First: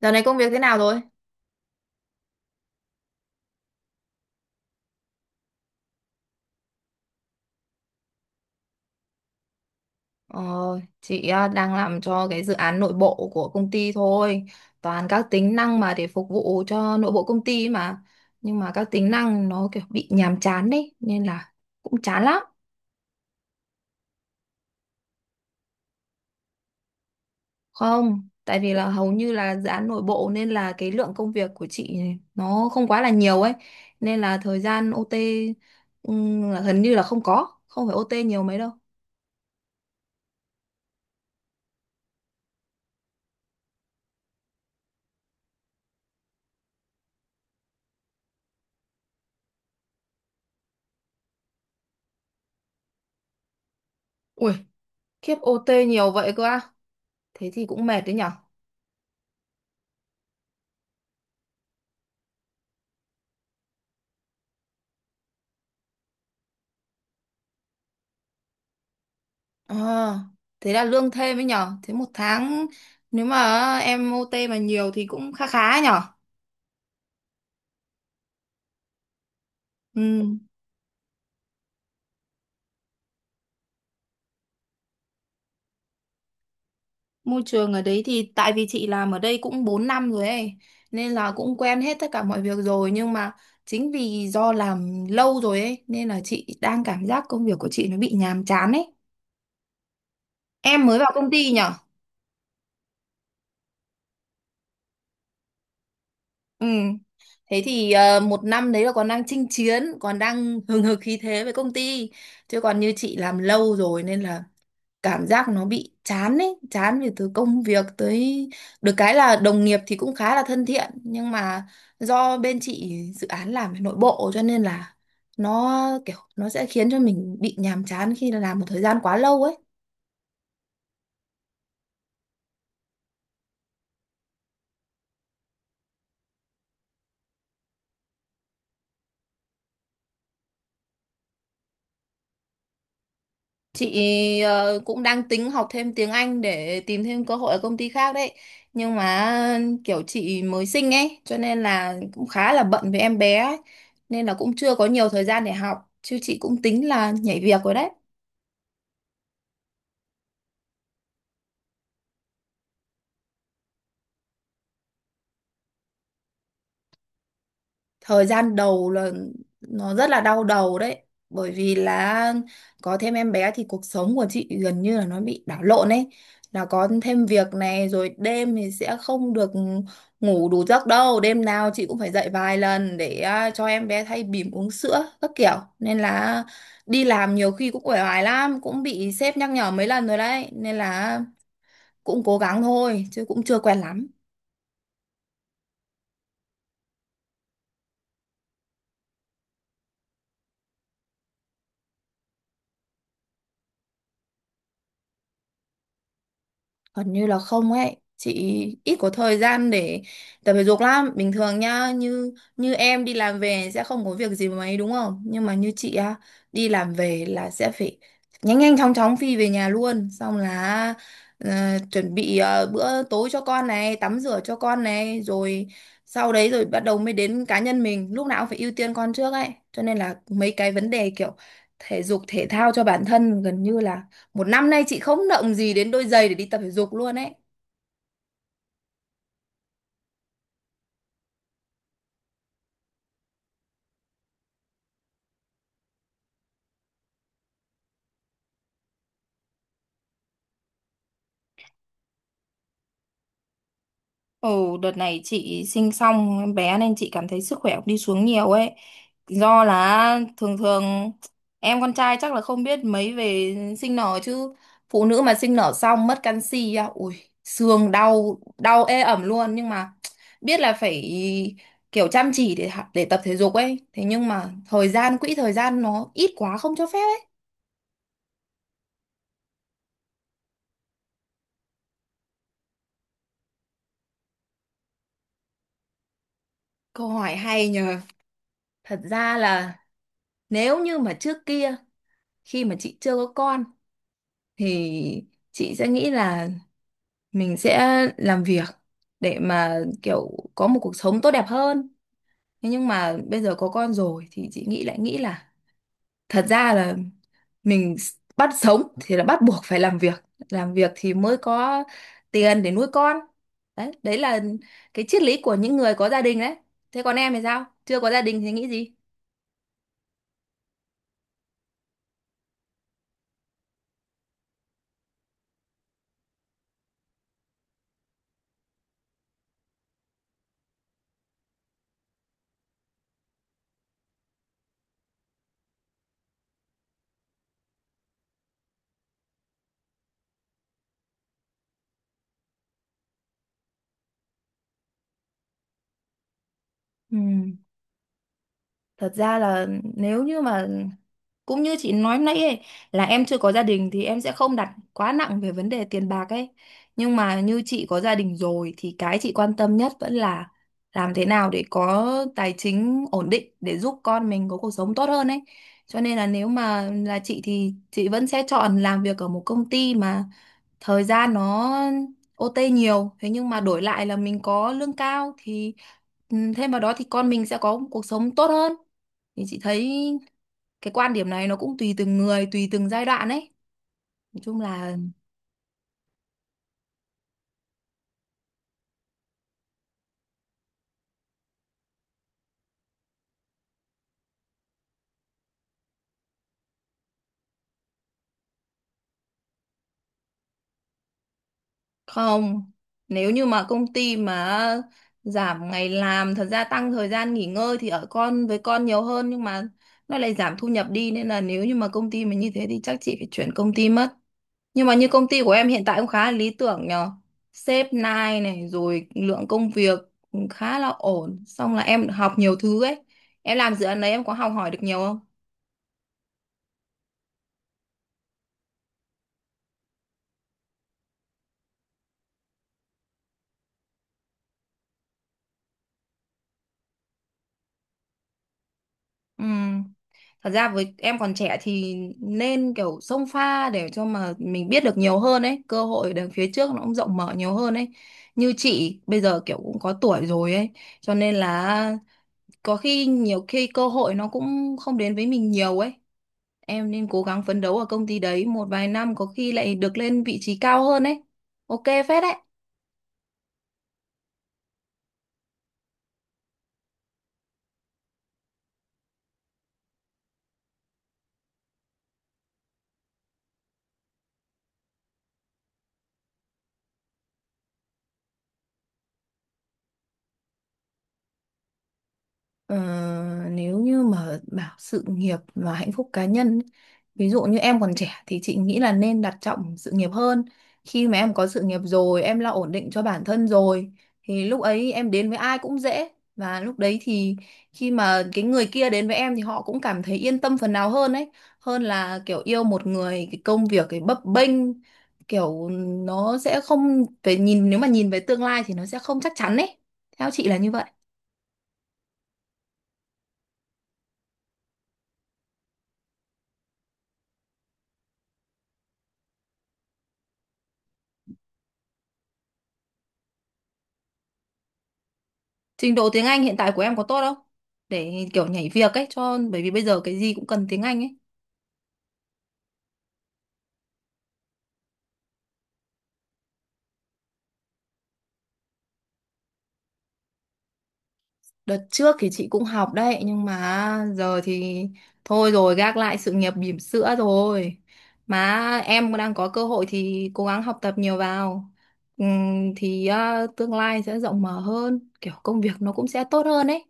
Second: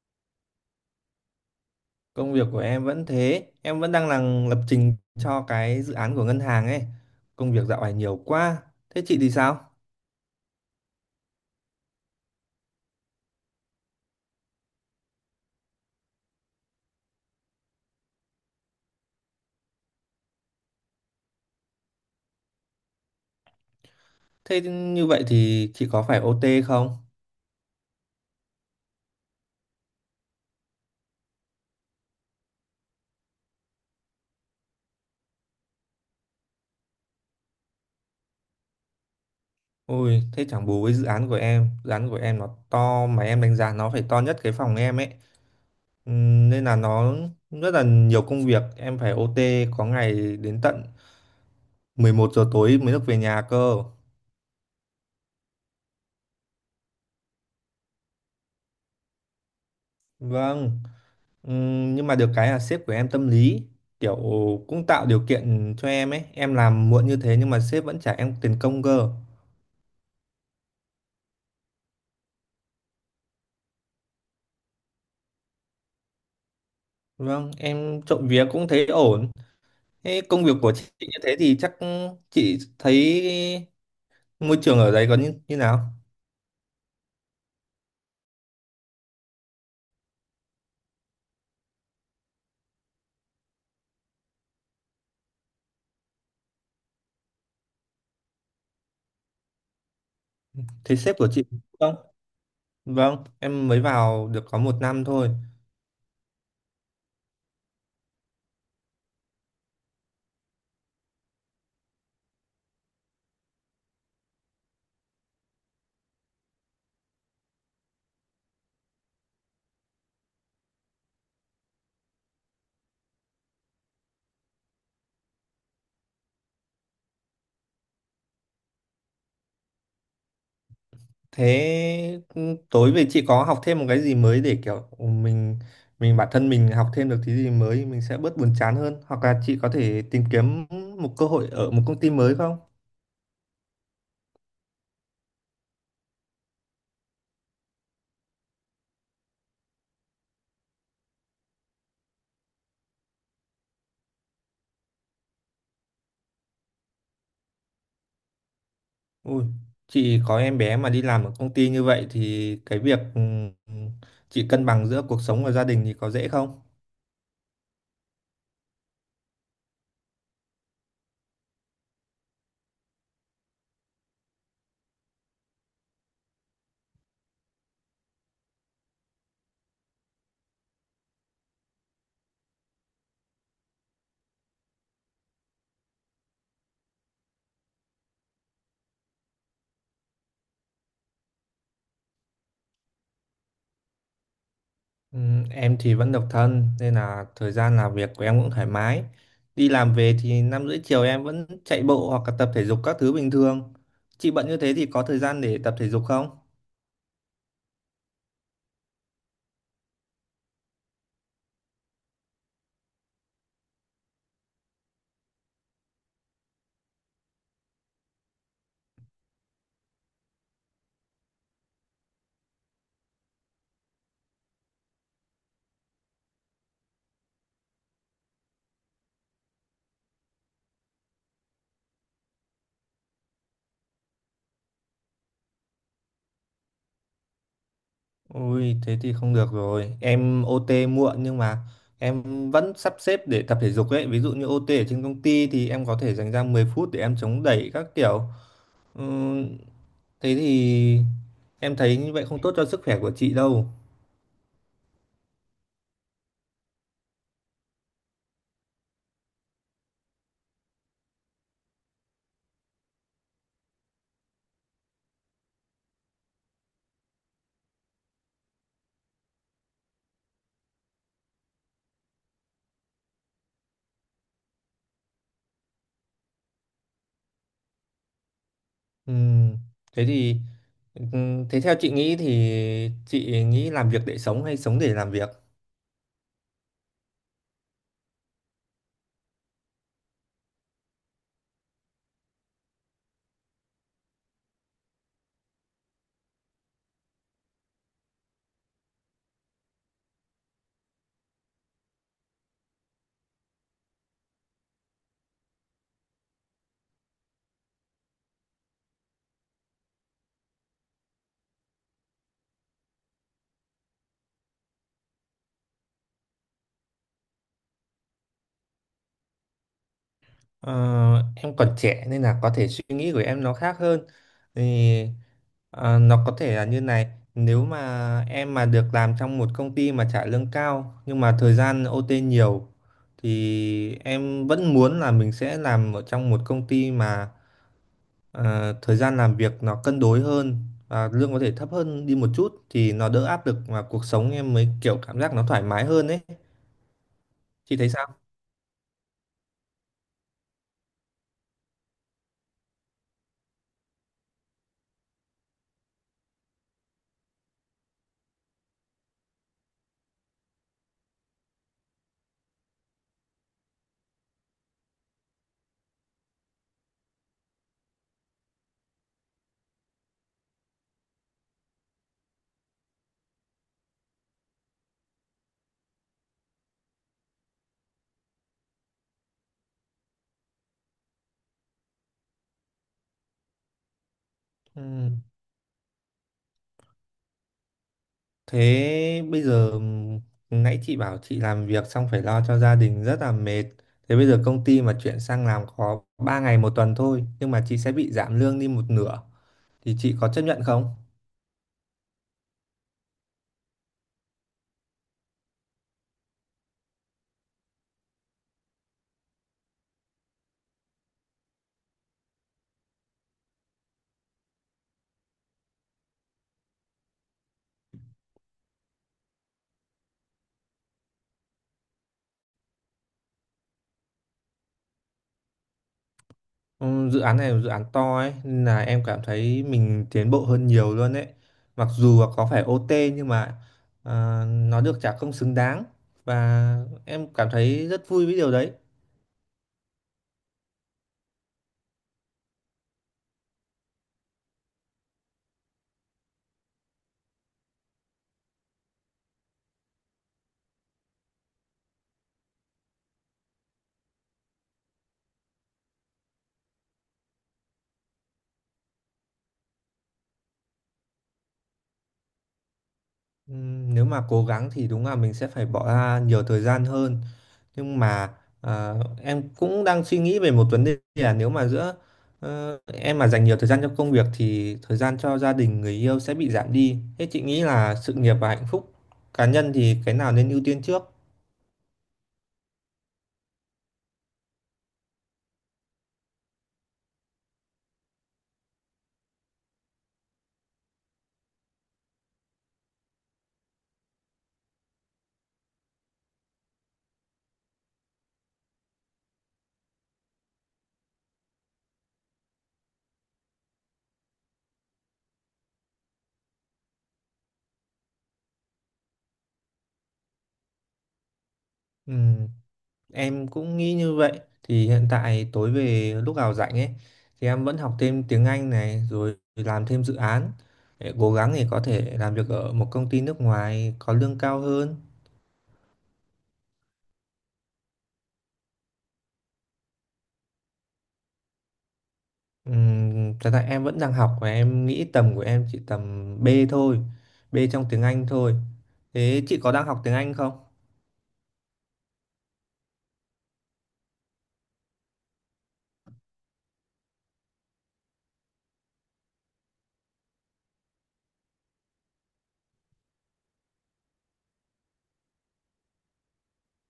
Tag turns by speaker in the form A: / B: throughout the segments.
A: Giờ này công việc thế nào rồi?
B: Công việc của em vẫn thế, em vẫn đang làm lập trình cho cái dự án của ngân hàng ấy. Công việc dạo này nhiều quá. Thế chị thì sao?
A: Ờ, chị đang làm cho cái dự án nội bộ của công ty thôi. Toàn các tính năng mà để phục vụ cho nội bộ công ty ấy mà. Nhưng mà các tính năng nó kiểu bị nhàm chán đấy. Nên là cũng chán lắm.
B: Thế như vậy thì chị có phải OT không?
A: Không, tại vì là hầu như là dự án nội bộ nên là cái lượng công việc của chị nó không quá là nhiều ấy. Nên là thời gian OT là gần như là không có. Không phải OT nhiều mấy đâu.
B: Ôi, thế chẳng bù với dự án của em. Dự án của em nó to mà em đánh giá nó phải to nhất cái phòng em ấy. Nên là nó rất là nhiều công việc, em phải OT có ngày đến tận 11 giờ tối mới được về nhà cơ.
A: Ui, khiếp OT nhiều vậy cơ à? Thế thì cũng mệt đấy nhở?
B: Vâng. Nhưng mà được cái là sếp của em tâm lý, kiểu, cũng tạo điều kiện cho em ấy, em làm muộn như thế nhưng mà sếp vẫn trả em tiền công cơ.
A: Ờ, thế là lương thêm ấy nhở? Thế một tháng nếu mà em OT mà nhiều thì cũng khá khá ấy nhở?
B: Vâng, em trộm vía cũng thấy ổn.
A: Ừ,
B: Thế công việc của chị như thế thì chắc chị thấy môi trường ở đấy có như nào?
A: môi trường ở đấy thì tại vì chị làm ở đây cũng 4 năm rồi ấy, nên là cũng quen hết tất cả mọi việc rồi. Nhưng mà chính vì do làm lâu rồi ấy nên là chị đang cảm giác công việc của chị nó bị nhàm chán ấy. Em
B: Thế
A: mới vào
B: sếp của
A: công
B: chị,
A: ty nhở?
B: không, vâng em mới vào được có 1 năm thôi.
A: Ừ, thế thì 1 năm đấy là còn đang chinh chiến, còn đang hừng hực khí thế với công ty, chứ còn như chị làm lâu rồi nên là cảm giác nó bị chán ấy, chán về từ công việc tới. Được cái là đồng nghiệp thì cũng khá là thân thiện, nhưng mà do bên chị dự án làm về nội bộ cho nên là nó kiểu nó sẽ khiến cho mình bị nhàm chán khi làm một thời gian quá lâu ấy.
B: Thế tối về chị có học thêm một cái gì mới để kiểu mình bản thân mình học thêm được thứ gì mới mình sẽ bớt buồn chán hơn, hoặc là chị có thể tìm kiếm một cơ hội ở một công ty mới không?
A: Chị cũng đang tính học thêm tiếng Anh để tìm thêm cơ hội ở công ty khác đấy, nhưng mà kiểu chị mới sinh ấy cho nên là cũng khá là bận với em bé ấy. Nên là cũng chưa có nhiều thời gian để học, chứ chị cũng tính là nhảy việc rồi đấy.
B: Ui, chị có em bé mà đi làm ở công ty như vậy thì cái việc, ừ, chị cân bằng giữa cuộc sống và gia đình thì có dễ không?
A: Thời gian đầu là nó rất là đau đầu đấy, bởi vì là có thêm em bé thì cuộc sống của chị gần như là nó bị đảo lộn ấy, là có thêm việc này rồi, đêm thì sẽ không được ngủ đủ giấc đâu, đêm nào chị cũng phải dậy vài lần để cho em bé thay bỉm, uống sữa các kiểu. Nên là đi làm nhiều khi cũng uể oải lắm, cũng bị sếp nhắc nhở mấy lần rồi đấy, nên là cũng cố gắng thôi chứ cũng chưa quen lắm.
B: Em thì vẫn độc thân nên là thời gian làm việc của em cũng thoải mái. Đi làm về thì 5 rưỡi chiều em vẫn chạy bộ hoặc là tập thể dục các thứ bình thường. Chị bận như thế thì có thời gian để tập thể dục không?
A: Gần như là không ấy. Chị ít có thời gian để tập thể dục lắm. Bình thường nhá, Như như em đi làm về sẽ không có việc gì mấy đúng không? Nhưng mà như chị á, đi làm về là sẽ phải nhanh nhanh chóng chóng phi về nhà luôn. Xong là ờ, chuẩn bị bữa tối cho con này, tắm rửa cho con này, rồi sau đấy rồi bắt đầu mới đến cá nhân mình. Lúc nào cũng phải ưu tiên con trước ấy. Cho nên là mấy cái vấn đề kiểu thể dục thể thao cho bản thân, gần như là 1 năm nay chị không động gì đến đôi giày để đi tập thể dục luôn ấy.
B: Ui, thế thì không được rồi. Em OT muộn nhưng mà em vẫn sắp xếp để tập thể dục ấy. Ví dụ như OT ở trên công ty thì em có thể dành ra 10 phút để em chống đẩy các kiểu. Ừm, thế thì Em thấy như vậy không tốt cho sức khỏe của chị đâu.
A: Ồ, đợt này chị sinh xong em bé nên chị cảm thấy sức khỏe cũng đi xuống nhiều ấy. Do là thường thường em con trai chắc là không biết mấy về sinh nở, chứ phụ nữ mà sinh nở xong mất canxi á, ui, xương đau đau ê ẩm luôn. Nhưng mà biết là phải kiểu chăm chỉ để để tập thể dục ấy. Thế nhưng mà thời gian quỹ thời gian nó ít quá không cho phép ấy.
B: Ừm, thế thì Thế theo chị nghĩ thì chị nghĩ làm việc để sống hay sống để làm việc?
A: Câu hỏi hay nhờ. Thật ra là nếu như mà trước kia khi mà chị chưa có con thì chị sẽ nghĩ là mình sẽ làm việc để mà kiểu có một cuộc sống tốt đẹp hơn. Thế nhưng mà bây giờ có con rồi thì chị nghĩ lại, nghĩ là thật ra là bắt sống thì là bắt buộc phải làm việc, làm việc thì mới có tiền để nuôi con. Đấy, đấy là cái triết lý của những người có gia đình đấy. Thế còn em thì sao, chưa có gia đình thì nghĩ gì?
B: Ờ, em còn trẻ nên là có thể suy nghĩ của em nó khác hơn. Thì nó có thể là như này, nếu mà em mà được làm trong một công ty mà trả lương cao nhưng mà thời gian OT nhiều thì em vẫn muốn là mình sẽ làm ở trong một công ty mà thời gian làm việc nó cân đối hơn và lương có thể thấp hơn đi một chút, thì nó đỡ áp lực và cuộc sống em mới kiểu cảm giác nó thoải mái hơn ấy.
A: Ừ.
B: Chị thấy sao?
A: Thật ra là nếu như mà cũng như chị nói nãy ấy, là em chưa có gia đình thì em sẽ không đặt quá nặng về vấn đề tiền bạc ấy. Nhưng mà như chị có gia đình rồi thì cái chị quan tâm nhất vẫn là làm thế nào để có tài chính ổn định để giúp con mình có cuộc sống tốt hơn ấy. Cho nên là nếu mà là chị thì chị vẫn sẽ chọn làm việc ở một công ty mà thời gian nó OT nhiều, thế nhưng mà đổi lại là mình có lương cao thì ừ, thêm vào đó thì con mình sẽ có một cuộc sống tốt hơn. Thì chị thấy cái quan điểm này nó cũng tùy từng người, tùy từng giai đoạn ấy. Nói chung là
B: Ừm, thế bây giờ Nãy chị bảo chị làm việc xong phải lo cho gia đình rất là mệt, thế bây giờ công ty mà chuyển sang làm có 3 ngày 1 tuần thôi nhưng mà chị sẽ bị giảm lương đi một nửa thì chị có chấp nhận không?
A: không, nếu như mà công ty mà giảm ngày làm, thật ra tăng thời gian nghỉ ngơi thì ở con với con nhiều hơn, nhưng mà nó lại giảm thu nhập đi, nên là nếu như mà công ty mà như thế thì chắc chị phải chuyển công ty mất. Nhưng mà như công ty của em hiện tại cũng khá là lý tưởng nhờ. Sếp nai này, rồi lượng công việc cũng khá là ổn. Xong là em học nhiều thứ ấy. Em làm dự án đấy em có học hỏi được nhiều không?
B: Dự án này là dự án to ấy nên là em cảm thấy mình tiến bộ hơn nhiều luôn ấy, mặc dù là có phải OT nhưng mà, nó được trả công xứng đáng và em cảm thấy rất vui với điều đấy.
A: Ừ. Thật ra với em còn trẻ thì nên kiểu xông pha để cho mà mình biết được nhiều hơn ấy. Cơ hội đằng phía trước nó cũng rộng mở nhiều hơn ấy. Như chị bây giờ kiểu cũng có tuổi rồi ấy. Cho nên là có khi, nhiều khi cơ hội nó cũng không đến với mình nhiều ấy. Em nên cố gắng phấn đấu ở công ty đấy một vài năm, có khi lại được lên vị trí cao hơn ấy. OK phết đấy.
B: Nếu mà cố gắng thì đúng là mình sẽ phải bỏ ra nhiều thời gian hơn, nhưng mà à, em cũng đang suy nghĩ về một vấn đề là nếu mà giữa, em mà dành nhiều thời gian cho công việc thì thời gian cho gia đình người yêu sẽ bị giảm đi. Thế chị nghĩ là sự nghiệp và hạnh phúc cá nhân thì cái nào nên ưu tiên trước?
A: Ờ, nếu như mà bảo sự nghiệp và hạnh phúc cá nhân, ví dụ như em còn trẻ thì chị nghĩ là nên đặt trọng sự nghiệp hơn. Khi mà em có sự nghiệp rồi, em lo ổn định cho bản thân rồi thì lúc ấy em đến với ai cũng dễ, và lúc đấy thì khi mà cái người kia đến với em thì họ cũng cảm thấy yên tâm phần nào hơn ấy, hơn là kiểu yêu một người cái công việc cái bấp bênh, kiểu nó sẽ không về nhìn, nếu mà nhìn về tương lai thì nó sẽ không chắc chắn ấy. Theo chị là như vậy.
B: Ừ, em cũng nghĩ như vậy. Thì hiện tại tối về lúc nào rảnh ấy thì em vẫn học thêm tiếng Anh này, rồi làm thêm dự án, để cố gắng để có thể làm việc ở một công ty nước ngoài có lương cao hơn.
A: Trình độ tiếng Anh hiện tại của em có tốt không? Để kiểu nhảy việc ấy, cho bởi vì bây giờ cái gì cũng cần tiếng Anh ấy.
B: Thật ra em vẫn đang học và em nghĩ tầm của em chỉ tầm B thôi, B trong tiếng Anh thôi. Thế chị có đang học tiếng Anh không?
A: Đợt trước thì chị cũng học đấy, nhưng mà giờ thì thôi rồi, gác lại sự nghiệp bỉm sữa rồi. Mà em đang có cơ hội thì cố gắng học tập nhiều vào. Thì tương lai sẽ rộng mở hơn, kiểu công việc nó cũng sẽ tốt hơn ấy.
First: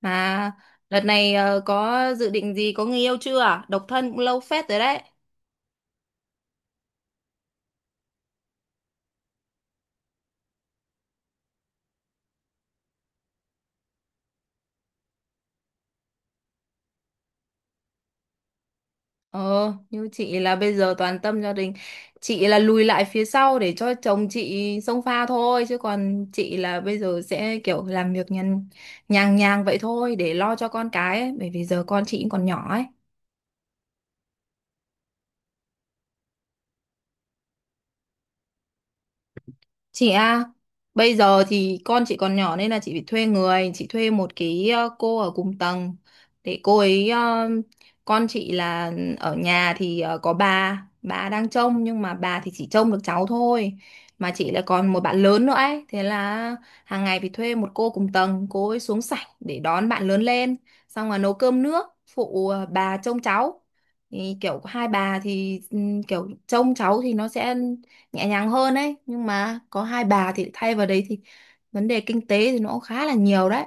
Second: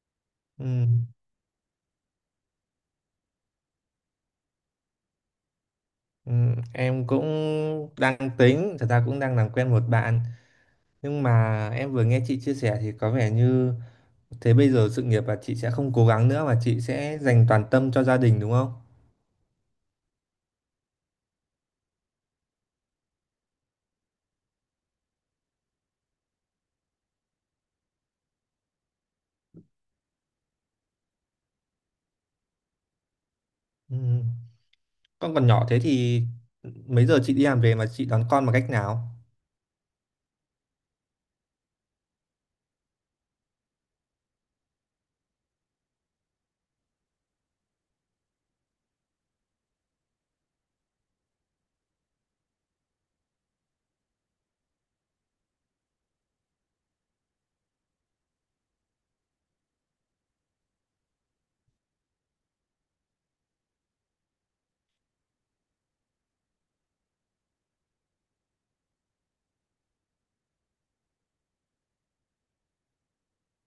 A: Mà đợt
B: Ừm,
A: này có dự định gì, có người yêu chưa? Độc thân cũng lâu phết rồi đấy.
B: em cũng đang tính, thật ra cũng đang làm quen một bạn, nhưng mà em vừa nghe chị chia sẻ thì có vẻ như, thế bây giờ sự nghiệp là chị sẽ không cố gắng nữa mà chị sẽ dành toàn tâm cho gia đình đúng không?
A: Ờ, như chị là bây giờ toàn tâm gia đình. Chị là lùi lại phía sau để cho chồng chị xông pha thôi. Chứ còn chị là bây giờ sẽ kiểu làm việc nhàn, nhàng nhàng vậy thôi để lo cho con cái ấy. Bởi vì giờ con chị cũng còn nhỏ ấy.
B: Ừ. Con còn nhỏ thế thì mấy giờ chị đi làm về mà chị đón con bằng cách nào?
A: Chị à, bây giờ thì con chị còn nhỏ nên là chị phải thuê người, chị thuê một cái cô ở cùng tầng để cô ấy con chị là ở nhà thì có bà đang trông, nhưng mà bà thì chỉ trông được cháu thôi. Mà chị lại còn một bạn lớn nữa ấy, thế là hàng ngày phải thuê một cô cùng tầng, cô ấy xuống sảnh để đón bạn lớn lên, xong là nấu cơm nước, phụ bà trông cháu. Thì kiểu hai bà thì ừ, kiểu trông cháu thì nó sẽ nhẹ nhàng hơn ấy, nhưng mà có hai bà thì thay vào đấy thì vấn đề kinh tế thì nó cũng khá là nhiều đấy.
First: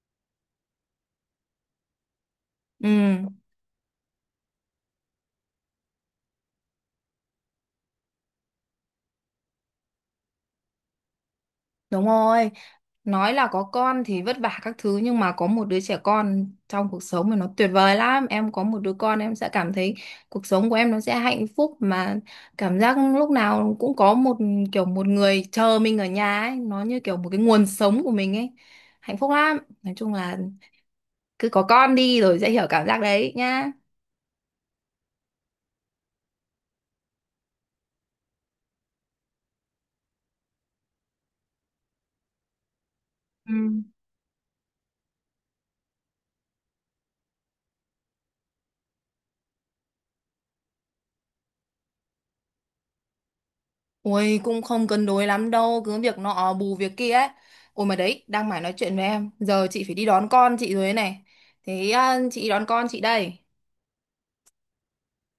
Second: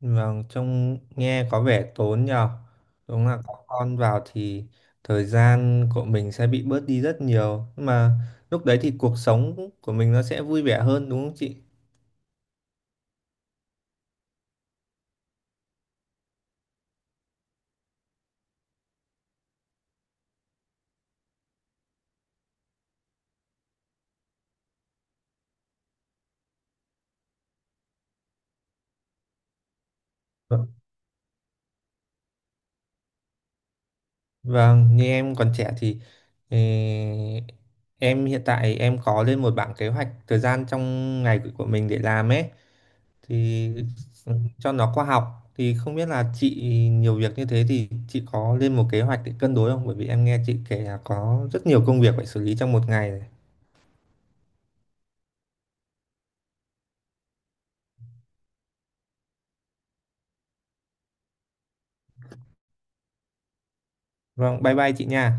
B: Vâng, trông nghe có vẻ tốn nhờ.
A: Ừ,
B: Đúng là có con vào thì thời gian của mình sẽ bị bớt đi rất nhiều. Nhưng mà lúc đấy thì cuộc sống của mình nó sẽ vui vẻ hơn đúng không chị?
A: đúng rồi. Nói là có con thì vất vả các thứ, nhưng mà có một đứa trẻ con trong cuộc sống thì nó tuyệt vời lắm. Em có một đứa con em sẽ cảm thấy cuộc sống của em nó sẽ hạnh phúc mà. Cảm giác lúc nào cũng có một kiểu một người chờ mình ở nhà ấy, nó như kiểu một cái nguồn sống của mình ấy. Hạnh phúc lắm. Nói chung là cứ có con đi rồi sẽ hiểu cảm giác đấy nhá.
B: Vâng, như em còn trẻ thì, ờ, em hiện tại em có lên một bảng kế hoạch thời gian trong ngày của mình để làm ấy,
A: Ừ.
B: thì ừ, cho nó khoa học, thì không biết là chị nhiều việc như thế thì chị có lên một kế hoạch để cân đối không? Bởi vì em nghe chị kể là có rất nhiều công việc phải xử lý trong một ngày này.
A: Ôi cũng không cân đối lắm đâu, cứ việc nọ bù việc kia ấy. Ôi mà đấy, đang mải nói chuyện với em, giờ chị phải đi đón con chị rồi đấy này. Thế à, chị đón con chị đây.
B: Vâng, bye bye chị nha.